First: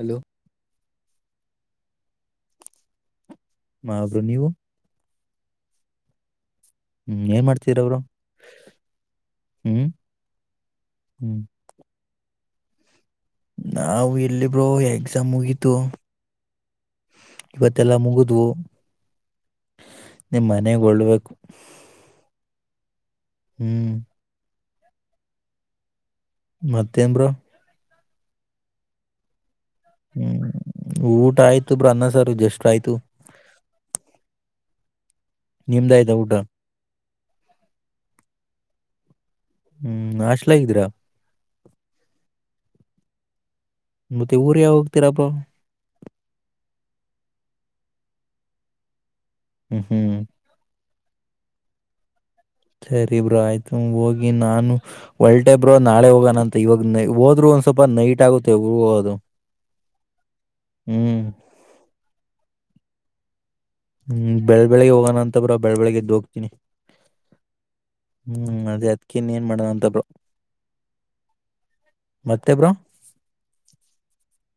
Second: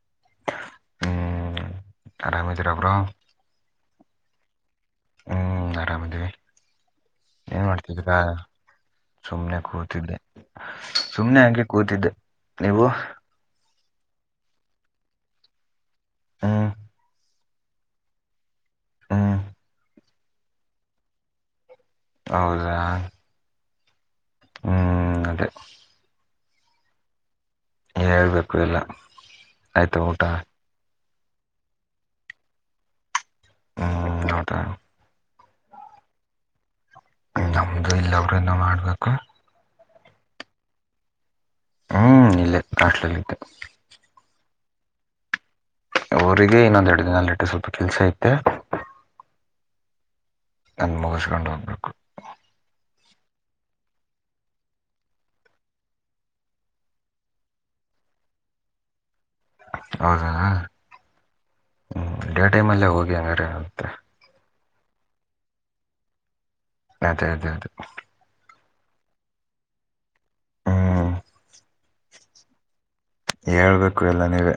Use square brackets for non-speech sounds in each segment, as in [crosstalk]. Hello ಆರಾಮದಿರ bro ಆಬ್ರೊ ನೀವು ಹ್ಮು ಆರಾಮದಿವಿ ಹ್ಮ್ ಏನ್ ಮಾಡ್ತೀರ ಬ್ರೋ ಮಾಡ್ತಿದಿರಾ ಸುಮ್ನೆ ಹ್ಮ್ ಕೂತಿದ್ದೆ ಸುಮ್ನೆ ಹ್ಮ್ ಅಂಗೆ ಕೂತಿದ್ದೆ ನೀವು ನಾವು ಎಲ್ಲಿಬ್ರೋ ಎಕ್ಸಾಮ್ ಮುಗಿತು ಹಾ ಇವತ್ತೆಲ್ಲಾ ಮುಗಿದ್ವು ಹ್ಮ್ ನಿಮ್ಮನೆಗೊಳ್ಬೇಕು ಹೌದಾ ಹ್ಮು ಹ್ಮು ಅದೇ ಮತ್ತೇನ್ ಬ್ರೋ ನೀವೇ ಹೇಳ್ಬೇಕು ಎಲ್ಲ ಆಯ್ತಾ ಊಟ? ಹ್ಮ್ ಊಟ ಆಯ್ತು ಬ್ರೋ ಅನ್ನ ಸಾರು ಜಸ್ಟ್ ಆಯ್ತು. [unintelligible] [unintelligible] ನಿಮ್ದಾಯ್ತ ಊಟ? ನಮ್ದು ಇಲ್ಲ ಬ್ರೋ ಇನ್ನ ಮಾಡಬೇಕು. ಹ್ಮ್ ಹಾಸ್ಟ್ಲಾಗಿದ್ದೀರಾ? ಹ್ಮ್ ಇಲ್ಲೇ ಹಾಸ್ಟೆಲಲ್ಲಿದ್ದೆ. ಮತ್ತೆ ಊರಿಗೆ ಯಾವಾಗ್ ಹೋಗ್ತಿರಾ ಬ್ರೋ? ಅವರಿಗೆ ಇನ್ನೊಂದೆ ಎರಡು ದಿನದಲ್ಲಿ ಲೇಟ್ ಸ್ವಲ್ಪ ಕೆಲಸ ಐತೆ. ಹ್ಮ್ ಹ್ಮ್ ಅದ್ನ ಮುಗುಸ್ಕೊಂಡು ಹೋಗಬೇಕು. ಸರಿ ಬ್ರೋ ಆಯ್ತು ಹೋಗಿ ನಾನು ಒಲ್ಟೆ ಇಬ್ರೋ ನಾಳೆ ಹೋಗೋಣಂತ ಇವಾಗ ಹೋದ್ರು ಒಂದ ಸ್ವಲ್ಪ ನೈಟ್ ಆಗುತ್ತೆ ಹೋಗೋದು. ಹೌದಾ ಹ್ಮ್ ಹ್ಮ ಡೇ ಟೈಮ್ ಅಲ್ಲೆ ಹೋಗಿ ಹಂಗಾರೆ ಹ್ಮ್ ಬೆಳ ಬೆಳಗ್ಗೆ ಹೋಗೋಣ ಅಂತ ಬ್ರೋ ಬೆಳ ಬೆಳ್ಳಗೆ ಎದ್ದ್ ಹೋಗ್ತನಿ. ಅದೇ ಅದೇ ಅದೇ ಹ್ಮ್ ಅದೇ ಅದಿಕ್ಕೇ ಇನ್ ಏನ್ ಮಾಡೋಣ ಅಂತ ಬ್ರೋ ಹ್ಮ್ ಮತ್ತೆ ಬ್ರೋ ಹೇಳ್ಬೇಕು ಎಲ್ಲ ನೀವೆ.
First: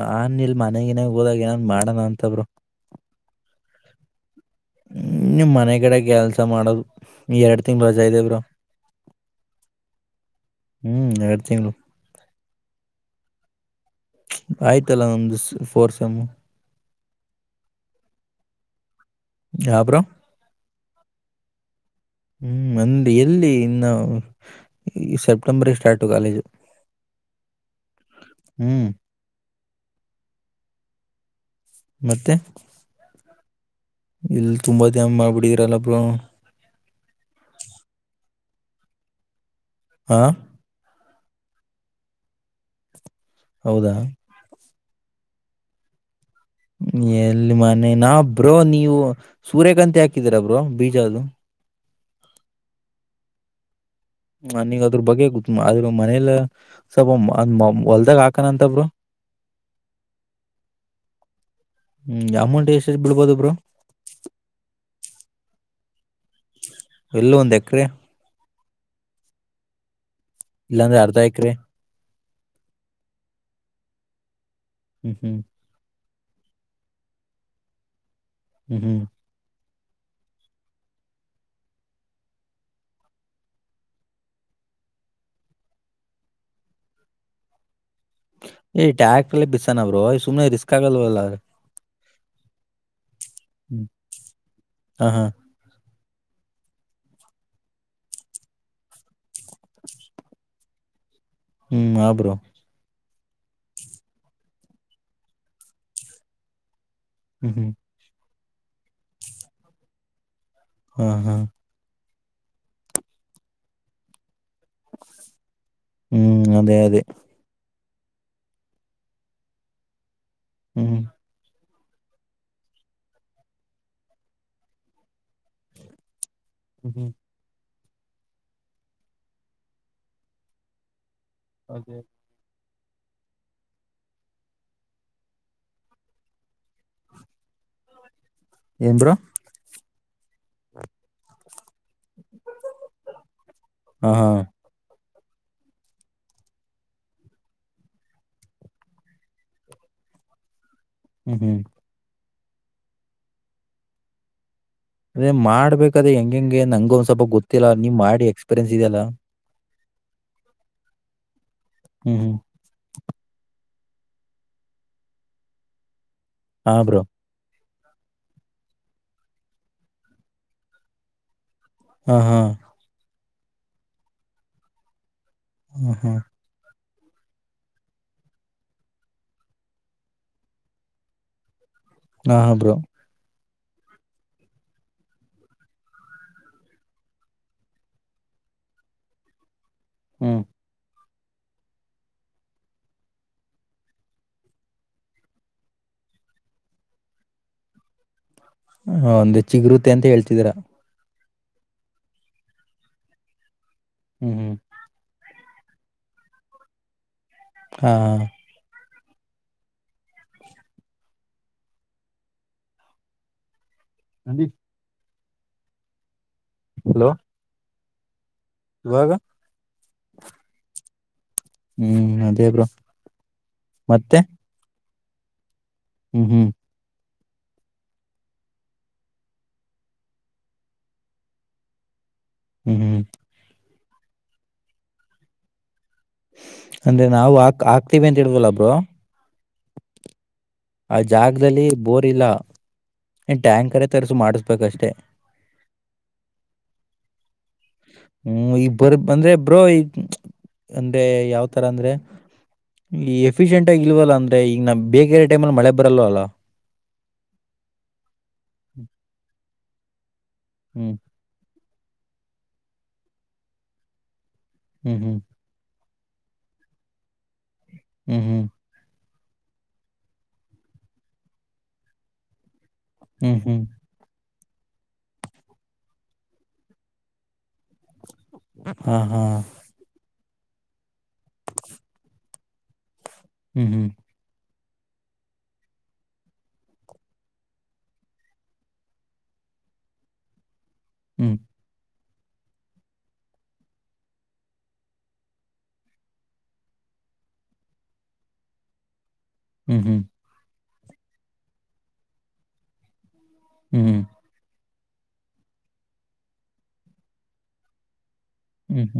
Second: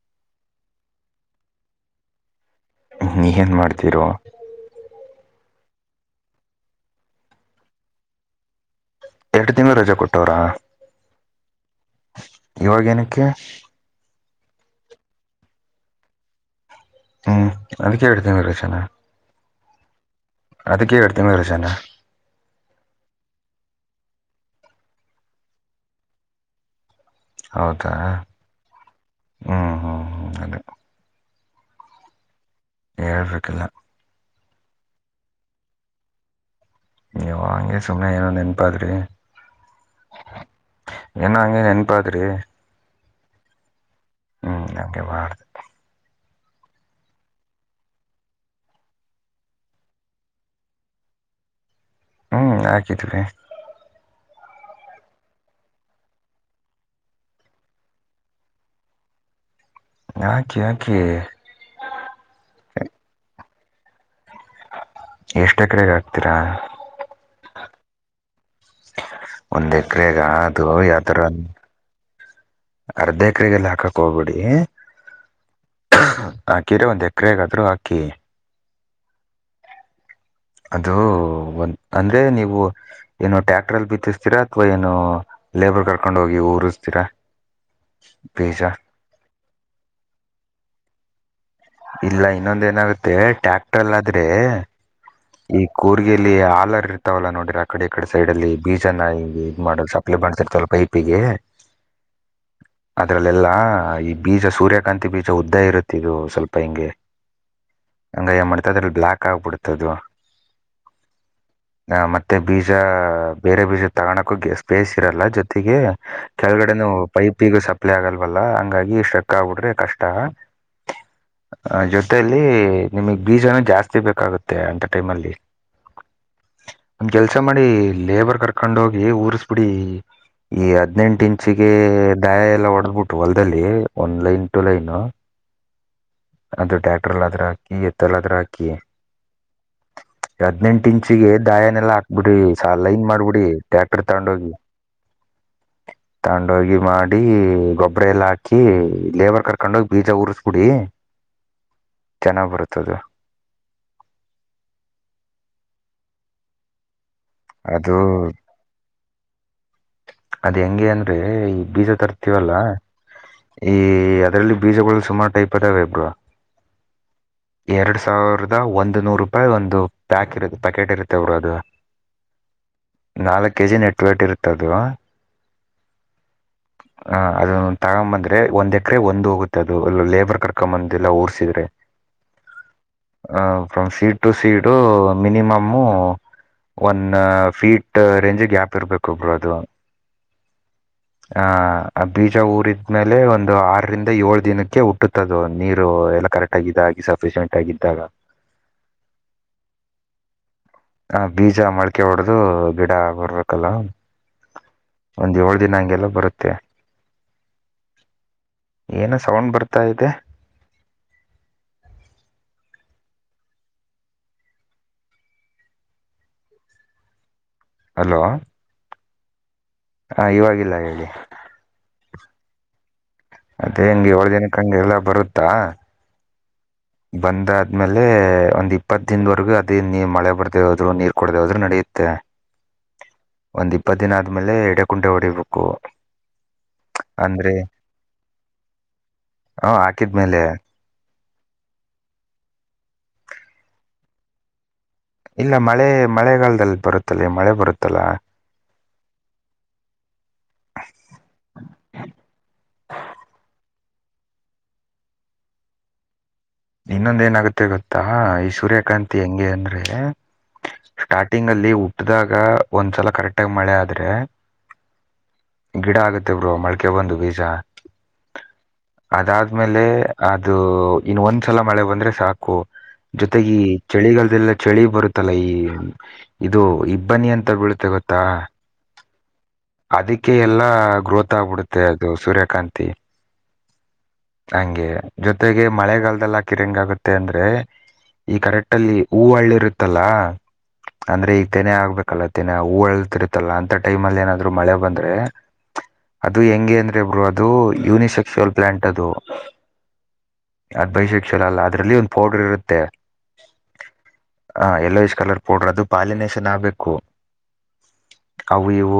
ನಾನ್ ಇಲ್ ಮನೆಗ ಗಿನೆ ಊರಾಗ್ ಏನಾನ್ ಮಾಡಣ ಅಂತ ಬ್ರೋ ಇಗೆನು ಮಾಡ್ತಿರೋ? ಹ್ಮ್ ನಿಮ್ ಮನೆಗಡೆ ಕೆಲ್ಸ ಮಾಡೋದು ಎರಡ್ ತಿಂಗ್ಳ್ ರಜಾ ಇದೇ ಬ್ರೋ ಎರಡು ತಿಂಗಳು ರಜೆ ಕೊಟ್ಟವ್ರ ಹ್ಮ್ ಎರಡ್ ತಿಂಗ್ಳು ಇವಾಗೇನಕ್ಕೆ ಆಯ್ತಲ್ಲ ನಮ್ದು ಫೋರ್ಸ್ ಸೇಮ್ ಹ್ಮ್ ಅದಕ್ಕೆ ಎರಡು ತಿಂಗಳು ರಜಾನ ಯಾ ಬ್ರೋ ಅದಿಕ್ಕೆ ಎರಡ್ ತಿಂಗ್ಳು ರಜಾನ. ಹ್ಮ್ ಮಂದಿ ಎಲ್ಲಿ ಇನ್ನ ಈ ಸೆಪ್ಟೆಂಬರ್ಗೆ ಸ್ಟಾರ್ಟು ಕಾಲೇಜು. ಹೌದಾ ಹ್ಮ್ ಹ್ಞೂ ಹ್ಞೂ ಹ್ಞೂ ಅದೇ ಮತ್ತೆ ಹೇಳ್ಬೇಕೆಲ್ಲ ಇಲ್ಲಿ ತುಂಬಾ ಧ್ಯಾನ ಮಾಡ್ಬಿಡಿದ್ರಲ್ಲ ಬ್ರೋ ಅಯ್ಯೋ ಅಂಗೇ ಸುಮ್ಮನೆ ಏನೋ ನೆನ್ಪಾದ್ರಿ ಹಾ ಏನೋ ಅಂಗೆ ನೆನಪಾದ್ರಿ ಹೌದಾ ಹ್ಮ ಹಂಗೆ ಮಾಡ್ ಎಲ್ಲಿ ಮನೆ ನಾ ಬ್ರೋ ನೀವು ಸೂರ್ಯಕಾಂತಿ ಹಾಕಿದೀರ ಬ್ರೋ ಬೀಜ ಅದು ಹ್ಮ್ ಹಾಕಿದ್ವಿ ನನಗ ಅದ್ರ ಬಗ್ಗೆ ಗೊತ್ತ ಆದ್ರ ಮನೆಯಲ್ಲ ಸ್ವಲ್ಪ [unintelligible] ಹೊಲ್ದಾಗ ಹಾಕಣ ಅಂತ ಬ್ರೋ ಹಾಕಿ ಹಾಕಿ ಹ್ಮ್ ಅಮೌಂಟ್ ಎಷ್ಟ್ ಬಿಳ್ಬೋದು ಬ್ರೊ ಎಷ್ಟೇ ಕಡೆಗ ಆಕ್ತೀರಾ ಎಲ್ಲು ಒಂದು ಎಕ್ಕರೆ ಒಂದ್ ಎಕರೆಗ ಅದು ಇಲ್ಲಾಂದ್ರೆ ಅರ್ಧ ಯಾವತರ ಎಕರೆ ಅರ್ಧ ಎಕರೆಗೆಲ್ಲ ಹಾಕಕ್ ಹೋಗ್ಬಿಡಿ ಹ್ಮ್ ಹ್ಮ್ ಹಾಕಿರೊ ಒಂದು ಎಕರೆಗಾದ್ರೂ ಹಾಕಿ ಹ್ಮ್ ಹ್ಮ್ ಅದು ಒಂದ ಅಂದ್ರೆ ನೀವು. ಏನು ಟ್ಯಾಕ್ಟ್ರ ಅಲ್ಲಿ ಬಿತ್ತಿಸ್ತೀರಾ ಅಥವಾ ಏನು ಲೇಬರ್ ಕರ್ಕೊಂಡ್ ಹೋಗಿ ಊರಿಸ್ತೀರಾ. ಬಿಜಾ. ಈ ಟ್ಯಾಕ್ಟ್ರಲ್ಲಿ ಅಲ್ಲೇ ಬಿತ್ತಿಸೋಣ ಬ್ರೋ ಸುಮ್ನೆ ರಿಸ್ಕ್ ಆಗಲ್ವಲ್ಲ. ಇಲ್ಲ ಇನ್ನೊಂದ ಏನಾಗುತ್ತೆ ಹ್ಮ್ ಟ್ಯಾಕ್ಟರ್ಲ್ ಆದ್ರೆ. ಹಾ ಹಾ ಈ ಕೋರ್ಗಯಲ್ಲಿ ಹಲರ್ ಇರ್ತವಲ್ಲಾ ನೋಡ್ರ ಆ ಕಡೆ ಈ ಕಡೆ ಸೈಡ್ ಅಲ್ಲಿ ಬೀಜನ್ನ ಈ ಮಾಡ ಸಪ್ಲೈ ಮಾಡ್ಸ ಇರ್ತವ ಪೈಪ್. ಪ್ಪಿಗೆ. ಹಾ ಬ್ರೋ ಅದ್ರಲ್ಲೆಲ್ಲಾ ಈ ಬೀಜ ಸೂರ್ಯಕಾಂತಿ ಬೀಜ ಉದ್ದ ಇರುತ್ತೆ ಇದು ಸ್ವಲ್ಪ ಹಿಂಗೆ. ಹ್ಮ ಹ್ಮ್ ಹಂಗ ಏ ಮಾಡ್ತದ್ರ ಬ್ಲಾಕ್ ಹಾಗಿಬಿಡುತೆ ಅದು ಹಾ ಹಾ ಅ ಮತ್ತೆ ಬೀಜ ಬೇರೆ ಬೀಜ ತಗಳಕ್ಕೂ ಸ್ಪೇಸ್ ಇರಲ್ಲ ಜೊತೆಗೆ. ಹ್ಮ್ ಅದೇ ಕೆಳಗಡೆನುೂ ಅದೇ ಪೈಪ್ಗೂ ಸಪ್ಲೈ ಆಗಲ್ವಲ್ಲ ಹಂಗಾಗಿ ಸ್ಟೆಕ್ ಆಗ್ಬಿಡ್ರೆ ಕಷ್ಟ. ಹ್ಮ್ ಆ ಜೊತೆಯಲ್ಲಿ ನಿಮಗ್ ಬೀಜನೂ ಜಾಸ್ತಿ ಬೇಕಾಗುತ್ತೆ ಅಂತ ಟೈಮ್ಲ್ಲಿ. ಹ್ಮ್ ನಮ ಹ್ಮ್ ಕೆಲ್ಸ ಮಾಡಿ ಲೇಬರ್ ಕರ್ಕೊಂಡ್ ಹೋಗಿ ಊರ್ಸ್ಬಿಡಿ ಈ ಹದ್ನೆಂಟು ಇಂಚ್ ಹೆಚ್ಚಿಗೆ ಅದೇ ದಾಯ ಎಲ್ಲ ಹೊಡೆದ್ಬಿಟ್ಟು ಹೊಲ್ದಲ್ಲಿ ಒನ್ ಲೈನ್ ಟೂ ಲೈನ್. ಅದು ಟ್ಯಾಕ್ಟರ್ಲ್ ಆದ್ರ ಹಾಕಿ ಎತ್ತಲ್ ಆದ್ರ ಹಾಕಿ. ಬ್ರೋ ಹದ್ನೆಂಟು ಇಂಚಿಗೆ ದಾಯನೆೆಲ್ಲಾ ಹಾಕ್ಬಿಡ್ರಿಲೈನ್ ಮಾಡ್ಬಿಡಿ ಟ್ಯಾಕ್ಟರ್ ಹಾ ಹಾ ತಗೊಂಡ ಹೋಗಿ. [inaudible] ತಂಡೋಗಿ ಮಾಡಿ ಗೊಬ್ಬ್ರ ಎಲ್ಲ ಹಾಕಿ ಲೇಬರ್ ಕರ್ಕೊಂಡೋಗಿ ಬೀಜ ಉರ್ಸ್ಬಿಡಿ. ಹ್ಮ್ ಹ್ಮ್ ಚೆನ್ನಾಗಿ ಬರುತ್ತೆ ಅದು. ಅದೇ ಮಾಡ್ಬೇಕಾದ ಹೆಂಗಗೆ ಹೆಂಗೆ ನಂಗ ಒಂದ್ ಸ್ವಲ್ಪ ಗೊತ್ತಿಲ್ಲಾ ಅದು ನೀನ್ ಮಾಡಿ ಎಕ್ಸ್ಪೀರಿಯನ್ಸ್ ಇದೆಯಲ್ಲಾ. ಅದ್ ಹೆಂಗೆ ಅಂದ್ರೆ ಈ ಬೀಜ ಹ್ಮ್ ಹ್ಮ್ ತರ್ತೀವಲ್ಲ. ಈ ಅದರಲ್ಲಿ ಬೀಜಗಳು ಸುಮಾರು ಟೈಪ್ ಇದಾವೆ ಬ್ರೋ ಹಾ ಬ್ರೋ ಎರಡು ಸಾವಿರದ ಒಂದು ನೂರು ರೂಪಾಯಿ ಒಂದು ಪ್ಯಾಕ್ ಇರುತ್ತೆ ಪ್ಯಾಕೆಟ್ ಇರುತ್ತೆ ಅವರು ಅದು. ಹಾ ಹಾ ನಾಲ್ಕು ಕೆ ಜಿ ನೆಟ್ ವೇಟ್ ಇರುತ್ತೆ ಅದು. ಹ್ಮ ಹ್ಮ [inaudible] ಹ ಅದ ತಗೊ ಬಂದ್ರೆ ಒಂದ್ ಎಕರೆ ಒಂದ್ ಹೋಗುತ್ತೆ ಅದು ಲೇಬರ್ ಕರ್ಕೊಂಡೊಂಬಂದ ಎಲ್ಲ ಊರ್ಸಿದ್ರೆ. [inaudible] ಹಾ ಹಾ bro from seed to seed minimum. One feet range app ಇರ್ಬೇಕು ಬ್ರೋ ಅದು. ಹ್ಮ್ [inaudible] ಆ ಬೀಜ ಊರಿದ್ಮೇಲೆ ಒಂದು ಆರರಿಂದ ಏಳ ದಿನಕ್ಕೆ ಹುಟ್ಟುತ್ತದು ನೀರು ಎಲ್ಲ ಕರೆಕ್ಟ್ ತಗಿದಾಗಿ ಸಫಿಷಿಯೆಂಟ್ ಆಗಿದ್ದಾಗ ಹ ಒಂದೆ ಚಿಗ್ರುತೆೆ ಅಂತ ಹೇಳ್ತಿದೀರಾ ಆ ಬೀಜ ಮಳಕೆ ಹೊಡ್ದ ಗಿಡ ಆ ಬರ್ಬೇಕಲ್ಲ ಹ್ಮ್ ಹ್ಮ ಒಂದ್ ಏಳು ದಿನ ಹಂಗೆಲ್ಲ ಬರುತ್ತೆ ಹಾ ಏನು ಸೌಂಡ್ ಬರ್ತಾ ಇದೆ ಅ [inaudible] ಹಲೋ ಹಲೋ ಇವಾಗ ಹಾ ಇವಾಗಿಲ್ಲ ಹೇಳಿ ಹ್ಮ್ ಅದೇ ಬ್ರೋ ಅದೇ ಹೆಂಗೆ ಮತ್ತೆ ಏಳು ದಿನಕ್ಕೆ ಹಂಗೆ ಎಲ್ಲ ಬರುತ್ತಾ ಹ್ಮ್ ಹ್ಮ್ ಬಂದಾದ್ಮೇಲೆ ಒಂದ್ ಇಪ್ಪತ್ ದಿನ ದವರೆಗೂ ಅದ ನೀ ಮಳೆ ಬರ್ದೆೇ ಹೋದ್ರು ನೀರ್ ಕುಡ್ದೇ ಹೋದ್ರು ನಡೆ ಮತ್ತು ಹ್ಮ್ ಹ್ಮ ಒಂದ್ ಇಪ್ಪತ್ತು ದಿನ ಆದ್ಮೇಲೆ ಎಡ ಕುಂಟೆ ಹೊಡಿಬೇಕು ಅಂದ್ರೆ ನಾವು ಹಕ್ ಹಾಕ್ತಿವಿ ಅಂತ ಹೇಳ್ದಲ್ಲಾ ಬ್ರೋ ಹಾ ಹಾಕಿದ್ಮೇಲೆ ಆ ಜಾಗದಲ್ಲಿ ಬೋರ್ ಇಲ್ಲ ಇನ್ ಟ್ಯಾಂಕರೇ ತರ್ಸು ಮಾಡಿಸ್ಬೇಕಷ್ಟೇ ಇಲ್ಲ ಮಳೆ ಮಳೆಗಾಲದಲ್ಲಿ ಬರುತ್ತಲ್ಲ ಮಳೆ ಬರುತ್ತಲ್ಲ ಹ್ಮ್ ಈ ಬರ್ ಅಂದ್ರೆ ಬ್ರೋ ಈಗ ಅಂದ್ರೆ ಯಾವತರ ಅಂದ್ರೆ ಈ ಎಫಿಶಿಯೆಂಟ್ ಆಗಿ ಇಲ್ವಲ್ಲ ಅಂದ್ರೆ ಈಗ ನ ಬೇರೆ ಟೈಮ ಅಲ್ಲಿ ಮಳೆ ಬರಲ್ಲಲ್ ಅಲ್ಲ ಇನ್ನೊಂದ ಏನಾಗುತ್ತೆ ಗೊತ್ತಾ ಈ ಸೂರ್ಯಕಾಂತಿ ಹೆಂಗೆ ಅಂದ್ರೆ ಹ್ಮ್ ಸ್ಟಾರ್ಟಿಂಗ್ ಅಲ್ಲಿ ಹುಟ್ಟಿದಾಗ ಒಂದ್ಸಲ ಕರೆಕ್ಟ್ ಆಗಿ ಮಳೆ ಆದ್ರೆ ಹ್ಮ್ ಹ್ಮ್ ಗಿಡ ಆಗುತ್ತೆ ಬ್ರೋ ಮಳಕೆ ಬಂದು ಬೀಜ ಹ್ಮ ಹ್ ಅದಾದ್ಮೇಲೆ ಅದು ಇನ್ನು ಒಂದ್ಸಲ ಮಳೆ ಬಂದ್ರೆ ಸಾಕು ಹ್ಮ್ ಜೊತೆಗೆ ಹ್ಮ್ ಚಳಿಗಾಲದೆಲ್ಲ ಚಳಿ ಬರುತ್ತಲ್ಲ ಈ ಇದು ಇಬ್ಬನಿ ಅಂತ ಬೀಳುತ್ತೆ ಗೊತ್ತ ತ್ತಾ ಹಾ ಹಾ ಅದಕ್ಕೆ ಎಲ್ಲಾ ಗ್ರೋತ್ ಆಗ್ಬಿಡುತ್ತೆ ಅದು ಸೂರ್ಯಕಾಂತಿ ಹ್ಮ್ ಹ್ಮ್ ಹಂಗೆ ಜೊತೆಗೆ ಮಳೆಗಾಲದಲ್ಲಿ ಹಾಕಿದ್ರೆ ಹೆಂಗೆ ಆಗುತ್ತೆ ಅಂದ್ರೆ ಈ ಕರೆಕ್ಟ್ ಅಲ್ಲಿ ಹೂಳ್ಳಿ ಇರುತ್ತಲ್ಲ ಅಂದ್ರೆ ಹ್ಮ್ ಈ ತೆನೆ ಆಗ್ಬೇಕಲ್ಲ ತೆನೆ ಹೂತಿರುತ್ತಲ್ಲ ಅಂತ ಟೈಮ್ ಅಲ್ಲಿ ಏನಾದ್ರು ಮಳೆ ಬಂದ್ರೆ ಅದು ಹೆಂಗೆ ಅಂದ್ರೆ ಬ್ರೋ ಅದು ಯೂನಿಸೆಕ್ಸುಲ್ ಪ್ಲಾಂಟ್ ಅದು ಹ್ಮ್ ಹ್ಮ್ ಅದ್ ಬೀಸೆಕ್ಚುವಲ್ ಅಲ್ಲ ಅದ್ರಲ್ಲಿ ಒಂದು ಪೌಡರ್ ಇರುತ್ತೆ ಹ್ಮ್ ಹ ಯೆಲ್ಲೋ ಇಶ್ ಕಲರ್ ಪೌಡ್ರರ್ ಅದು ಪಾಲಿನೇಷನ್ ಆಗ್ಬೇಕು ಅವು ಹ್ಮ್ ಹ್ಮ್ ಇವು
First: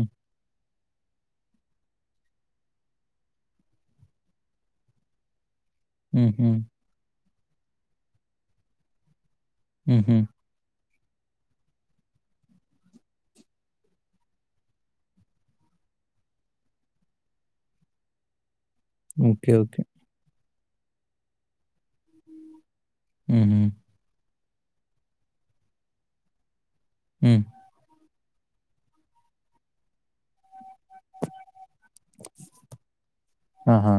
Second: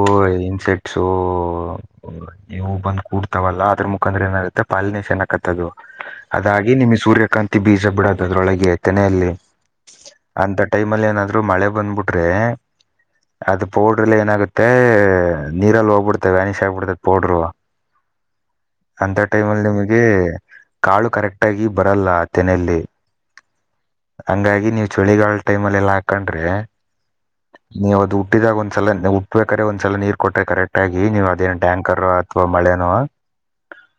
ಇನ್ಸೆಕ್ಟ್ ಸೊ ಇವು ಬಂದು ಕೂಡ್ತಾವಲ್ಲ ಅದ್ರೂ ಮುಖಾಂತರ ಏನಾಗುತ್ತೆ ಪಾಲಿನೇಷನ್ ಆಕತ್ತ ಅದು. ಹ್ಮ್ ಹ್ಮ್ ಅದಾಗಿ ನಿಮ್ಗೆ ಸೂರ್ಯಕಾಂತಿ ಬೀಜ ಬಿಡೋದು ಅದ್ರೊಳಗೆ ತೆನೆಯಲ್ಲಿ ಹ್ಮ್ ಹ್ಮ್ ಅಂತ ಟೈಮ್ ಅಲ್ಲಿ ಏನಾದ್ರೂ ಮಳೆ ಬಂದ್ಬಿಟ್ರೆ. ಅದು ಪೌಡರ್ ಎಲ್ಲಾ ಏನಾಗುತ್ತೆ ನೀರಲ್ಲಿ ಹೋಗ್ಬಿಡ್ತದೆ ವ್ಯಾನಿಶ್ ಆಗ್ಬಿಡ್ತದೆ ಪೌಡರ್. ಹ ಓಕೆ ಟೈಮಲ್ಲಿ ಓಕೆ ನಿಮಗೆ ಕಾಳು ಕರೆಕ್ಟ್ ಆಗಿ ಬರಲ್ಲ ತೆನೆಯಲ್ಲಿ. ಹ್ಮ್ ಹ್ಮ್ ಹಂಗಾಗಿ ನೀವು ಚಳಿಗಾಲ ಟೈಮ್ ಅಲ್ಲಿ ಎಲ್ಲಾ ಹಾಕೊಂಡ್ರೆ. ಹ್ಮ್ ನೀವು ಅದು ಹುಟ್ಟಿದಾಗ ಒಂದ್ಸಲ ಹುಟ್ಬೇಕಾದ್ರೆ ಒಂದ್ಸಲ ನೀರ್ ಕೊಟ್ಟ್ರ ಕರೆಕ್ಟ್ ಆಗಿ ನೀವು ಅದೇನ್ ಟ್ಯಾಂಕರ್ ಅಥವಾ ಮಳೆನೋ ಹಾ ಹಾ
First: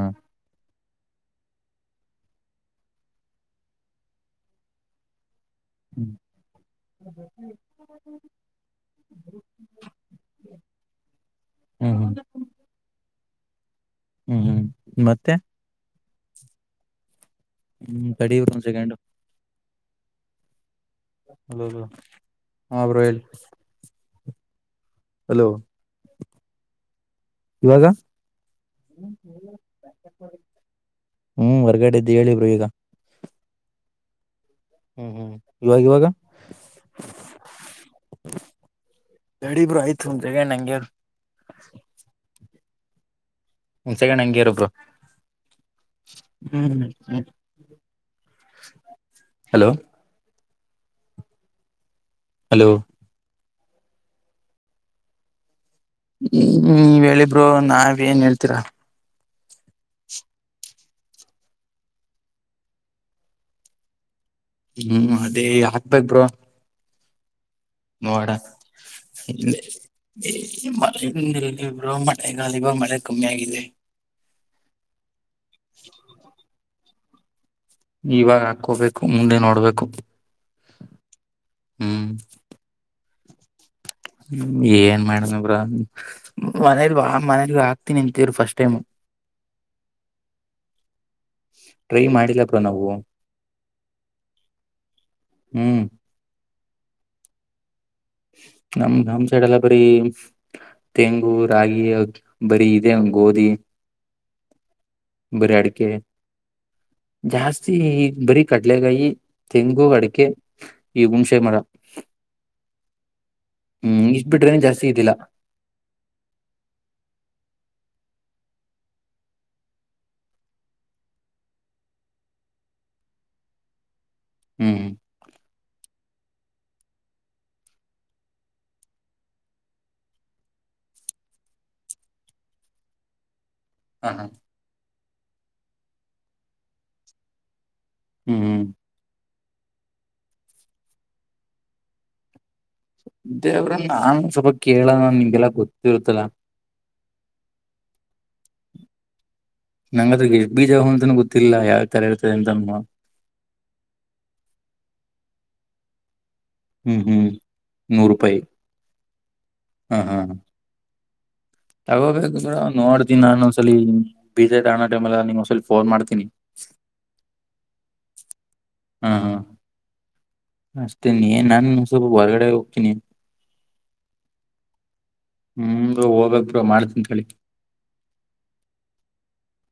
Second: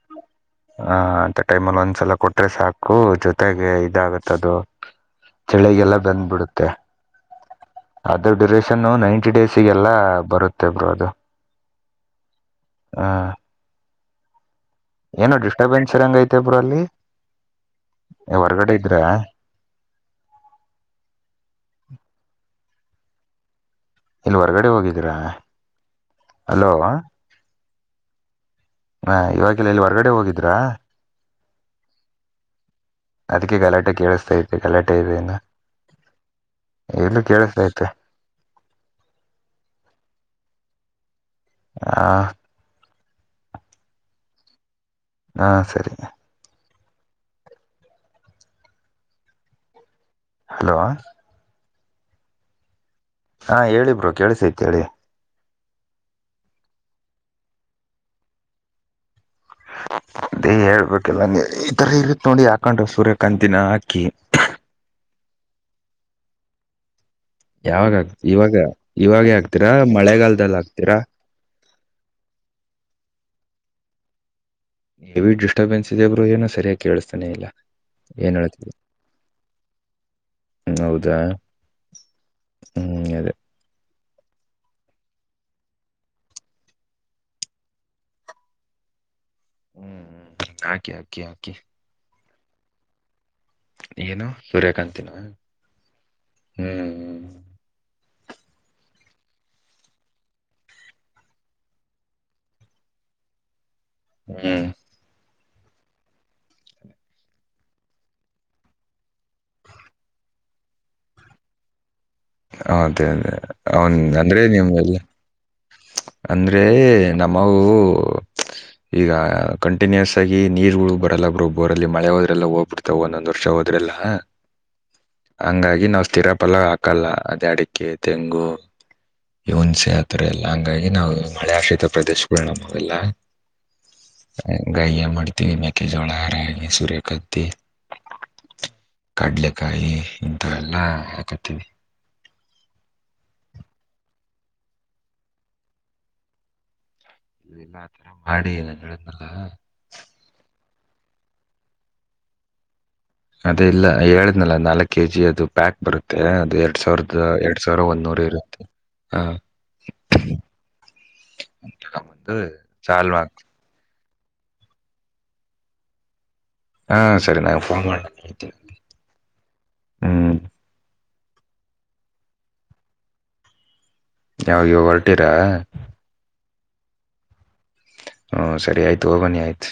ಹಾ ಅಂತ ಟೈಮಲ್ಲಿ ಒಂದ್ಸಲ ಕೊಟ್ರೆ ಸಾಕು ಜೊತೆಗೆ ಇದಾಗತ್ತೆ ಅದು. ಚಳಿಗೆಲ್ಲ ಹ್ಮ್ ಬಂದ್ ಬಿಡುತ್ತೆ ಅದ್ರ ಡ್ಯೂರೇಷನ್ ನೈಂಟಿ ಡೇಸ್ ಚಿಗೆಲ್ಲ ಬರುತ್ತೆ ಬ್ರೋ ಅದು ಹ್ಮ್ ಹ ಹ್ಮ್ ಹ್ಮ್ ಮತ್ತೆ ಡಿಸ್ಟಾರ್ಬೇನ್ಸ್ ಇರಗ್ ಐತೆ ಬ್ರೋ ಅಲ್ಲಿ ಹ್ಮ್ ತಡಿ ಬ್ರೋ ಒಂದ್ ಹೊರಗಡೆ ಸೆಕೆಂಡ್ ಇದ್ರಾ ಹಲೋ ಹ ಬ್ರೋ ಹೇಳಿ. ಎಲ್ಲಿ ಹೊರಗಡೆ ಹೋಗಿದ್ದೀರಾ ಹಲೋ ಹಲೋ ಇವಾಗ ಇವಾಗಿಲ್ಲ ಇಲ್ಲಿ ಹೊರ್ಗಡೆ ಹೋಗಿದ್ರಾ ಹ್ಮ್ ಹೊರಗಡೆ ಇದೆ ಹೇಳಿ ಬ್ರೋ ಈಗ ಅದಕ್ಕೆ ಗಲಾಟೆ ಕೇಳಿಸೈತೆ ಗಲಾಟೆ ಹ್ಮ್ ಇದೆ ಹ್ಮ್ ನಾ ಇವಾಗ ಇವಾಗ ಎಲ್ಲೂ ಕೇಳಿಸತೈತೆ. ನೋಡಿ ಬ್ರೋ ಆಯ್ತು ಒಂದು ಸೆಕೆಂಡ್ ಹಂಗೆ ಇರು. ಹ ಒಂದ್ ಸೆಕೆಂಡ್ ಹಂಗೆ ಇರು ಬ್ರೋ. ಹಾ ಸರಿ ಹ್ಮ್ ಹ್ಮ್ ಹಲೋ ಹಲೋ ಹಲೋ ಹಾ ಹೇಳಿ ಬ್ರೋ ಕೇಳಿಸೈತಿ ಹೇಳಿ ಹ್ಮ್ ನೀವ್ ಹೇಳಿ ಬ್ರೋ ನಾವ್ ಏನ್ ಹೇಳ್ತೀರಾ. ಅದೇ ಹೇಳ್ಬೇಕಲ್ಲ ನೀ ಈತರ ಇರುತ್ತೆ ನೋಡಿ ಹಾಕೊಂಡ್ರೆ ಸೂರ್ಯಕಾಂತಿನ ಹಾಕಿ. ಹ್ಮ್ ಅದೇ ಹಾಕ್ಬೇಕ್ ಬ್ರೋ ಯಾವಾಗ ಆತಿ ನೋಡ ಇವಾಗ ಇವಾಗ ಹಾಕ್ತೀರಾ ಮಳೆಗಾಲದಲ್ಲಿ ಹಾಗ್ತೀರಾ. ಹ್ಮ ಇಲ್ಲಿ ಇಲ್ಲಿ ಬ್ರೋ ಮಳೆಗಾಲ ಇವಾಗ ಮಳೆ ಕಮ್ಮಿ ಆಗಿದೆ. ಹೆವಿ ಡಿಸ್ಟರ್ಬನ್ಸ್ ಇದೆ ಬ್ರೋ ಏನೂ ಸರಿಯಾಗಿ ಕೇಳಿಸ್ತಾನೆ ಇಲ್ಲ. ಏನ್ ಇವಾಗ ಹೇಳ್ತಿದ್ದಿ ಹಾಕೋಬೇಕು ಮುಂದೆ ನೋಡ್ಬೇಕು ಹ್ಮ್ ಹೌದಾ ಹ್ಮ್ ಹ್ಮ್ ಅದೇ ಹ್ಮ್ ಏನ್ ಮಾಡನೋ ಬ್ರೋ ಮನೇಲಿ ಮನೇಲಿ ಹಾಕ್ತೀನಿ ಅಂತೀರು ಫಸ್ಟ್ ಟೈಮ್. ಹ್ಮ್ ಹಾಕಿ ಹಾಕಿ ಹಾಕಿ ಟ್ರೈ ಮಾಡಿಲ್ಲ ಬ್ರೋ ನಾವು ಏನು ಸೂರ್ಯಕಾಂತಿನ ಹ್ಮ್ ಹ್ಮ್ ಹ್ಮ್ ನಮ್ ನಮ್ ಸೈಡ್ ಎಲ್ಲಾ ಬರಿ ತೆಂಗು, ರಾಗಿ, ಬರಿ ಇದೆ ಗೋದಿ ಹುಂ ಬರಿ ಅಡಕಿವು ಜಾಸ್ತಿ ಈಗ ಬರೀ ಕಡ್ಲೆಕಾಯಿ, ತೆಂಗು, ಅಡಿಕೆ ಈ ಗುಣಷೆ ಮರಾ ಹೌದು ಹೌದು ಅವನು ಹ್ಮ್ ಇಷ್ಟ ಅಂದ್ರೆ ಬಿಟ್ರೇನೆ ಜಾಸ್ತಿ ನಿಮಲ್ಲಿ ಇದಿಲ್ಲ ಅಂದ್ರೆ ನಮವು ಈಗ ಕಂಟಿನ್ಯೂಸ್ ಆಗಿ ನೀರುಗಳ ಬರಲ್ಲ ಬೊರಲ್ಲಿ ಮಳೆ ಹೋದ್ ಲ್ಲ ಹೋಗ್ಬಿಡ್ತಾರೆ ಅ ಒಂದೊಂದು ವರ್ಷ ಹೋದ್ರಲ್ಲಾ ಹುಂ ಹಂಗಾಗಿ ನಾವು ಸ್ಥೀರ ಪಲ್ಲ ಹಾಕಲ್ಲ ಅದ ಅಡಿಕೆ ತೆಂಗು ಈ ಉನ್ಸೆ ಆತರ ಎಲ್ಲಾ ಹಂಗಾಗಿ ನಾವು ಮಳೆ ಆಶ್ರಿತ ಪ್ರದೇಶಗಳು ನಮು ಎಲ್ಲಾ ಹಾ ಹಾ [unintelligible] ಮಾಡ್ತೀನವಿ ಮೆಕ್ಕೆೆಜೋಳ ಹಾರಿ ಸೂರ್ಯ ಕಾಂತಿ ಹುಂ ಕಡ್ಲೆಕಾಯಿ ಇಂಥ ಎಲ್ಲಾ ಹಾಕತ್ತವಿ ದೇವ್ರ ನಾನು ಸ್ವಲ್ಪ ಕೇಳ ನಿಂಗೆಲ್ಲ ಗೊತ್ತಿರುತ್ತಲ್ಲಾ [unintelligible] ಮಾಡಿ ಏನ [unintelligible] ನಂಗದ್ರ ಎಷ್ಟ ಬೀಜ ಅಂತನ ಗೊತ್ತಿಲ್ಲಾ ಯಾವ್ ತರಾ ಇರ್ತದೆ ಅಂತ ಅದೇ ಇಲ್ಲ ಹೇಳ್ನಲ್ಲ ನಾಲ್ಕ ಕೆ ಜಿ ಅದು ಪ್ಯಾಕ್ ಬರುತ್ತೆ ಅದ ಎರಡ್ ಸಾವಿರದ ಹ್ಮ್ ಎರಡ್ ಸಾವಿರ ನೂರು ಒಂದನೂರ ರೂಪಾಯಿ ಇರುತ್ತೆ ಹ [unintelligible] ಸಾಲ್ವ್ ನೋಡ್ತೀ ನಾನು ಹಾಕ್ ಒಂದಸಲಿ ಬೀಜ ಅಣೋ ಟೈಮ ಎಲ್ಲಾ ನಿ ಒಂದಸಲ ಫೋನ್ ಮಾಡತನಿ ಹಾ ಸರಿ ನಾನ್ ಫೋನ್ ಮಾಡು ಬರ್ತೀನಿ ಹುಂ ಅಷ್ಟತೇ ನನ್ನ ನಾನು [unintelligible] ಹೊರಗಡೆ ಹೋಗ್ತೀನಿ ಯಾವ ಈವಾ ಹೊಟಿರಾ ಮುಂದ ಹೋಗಕ್ ಮಾಡ್ತಂತ [unintelligible] ಹುಂ ಸರಿ ಆಯ್ತು ಹೋಗ ಬನ್ನಿ ಆಯ್ತು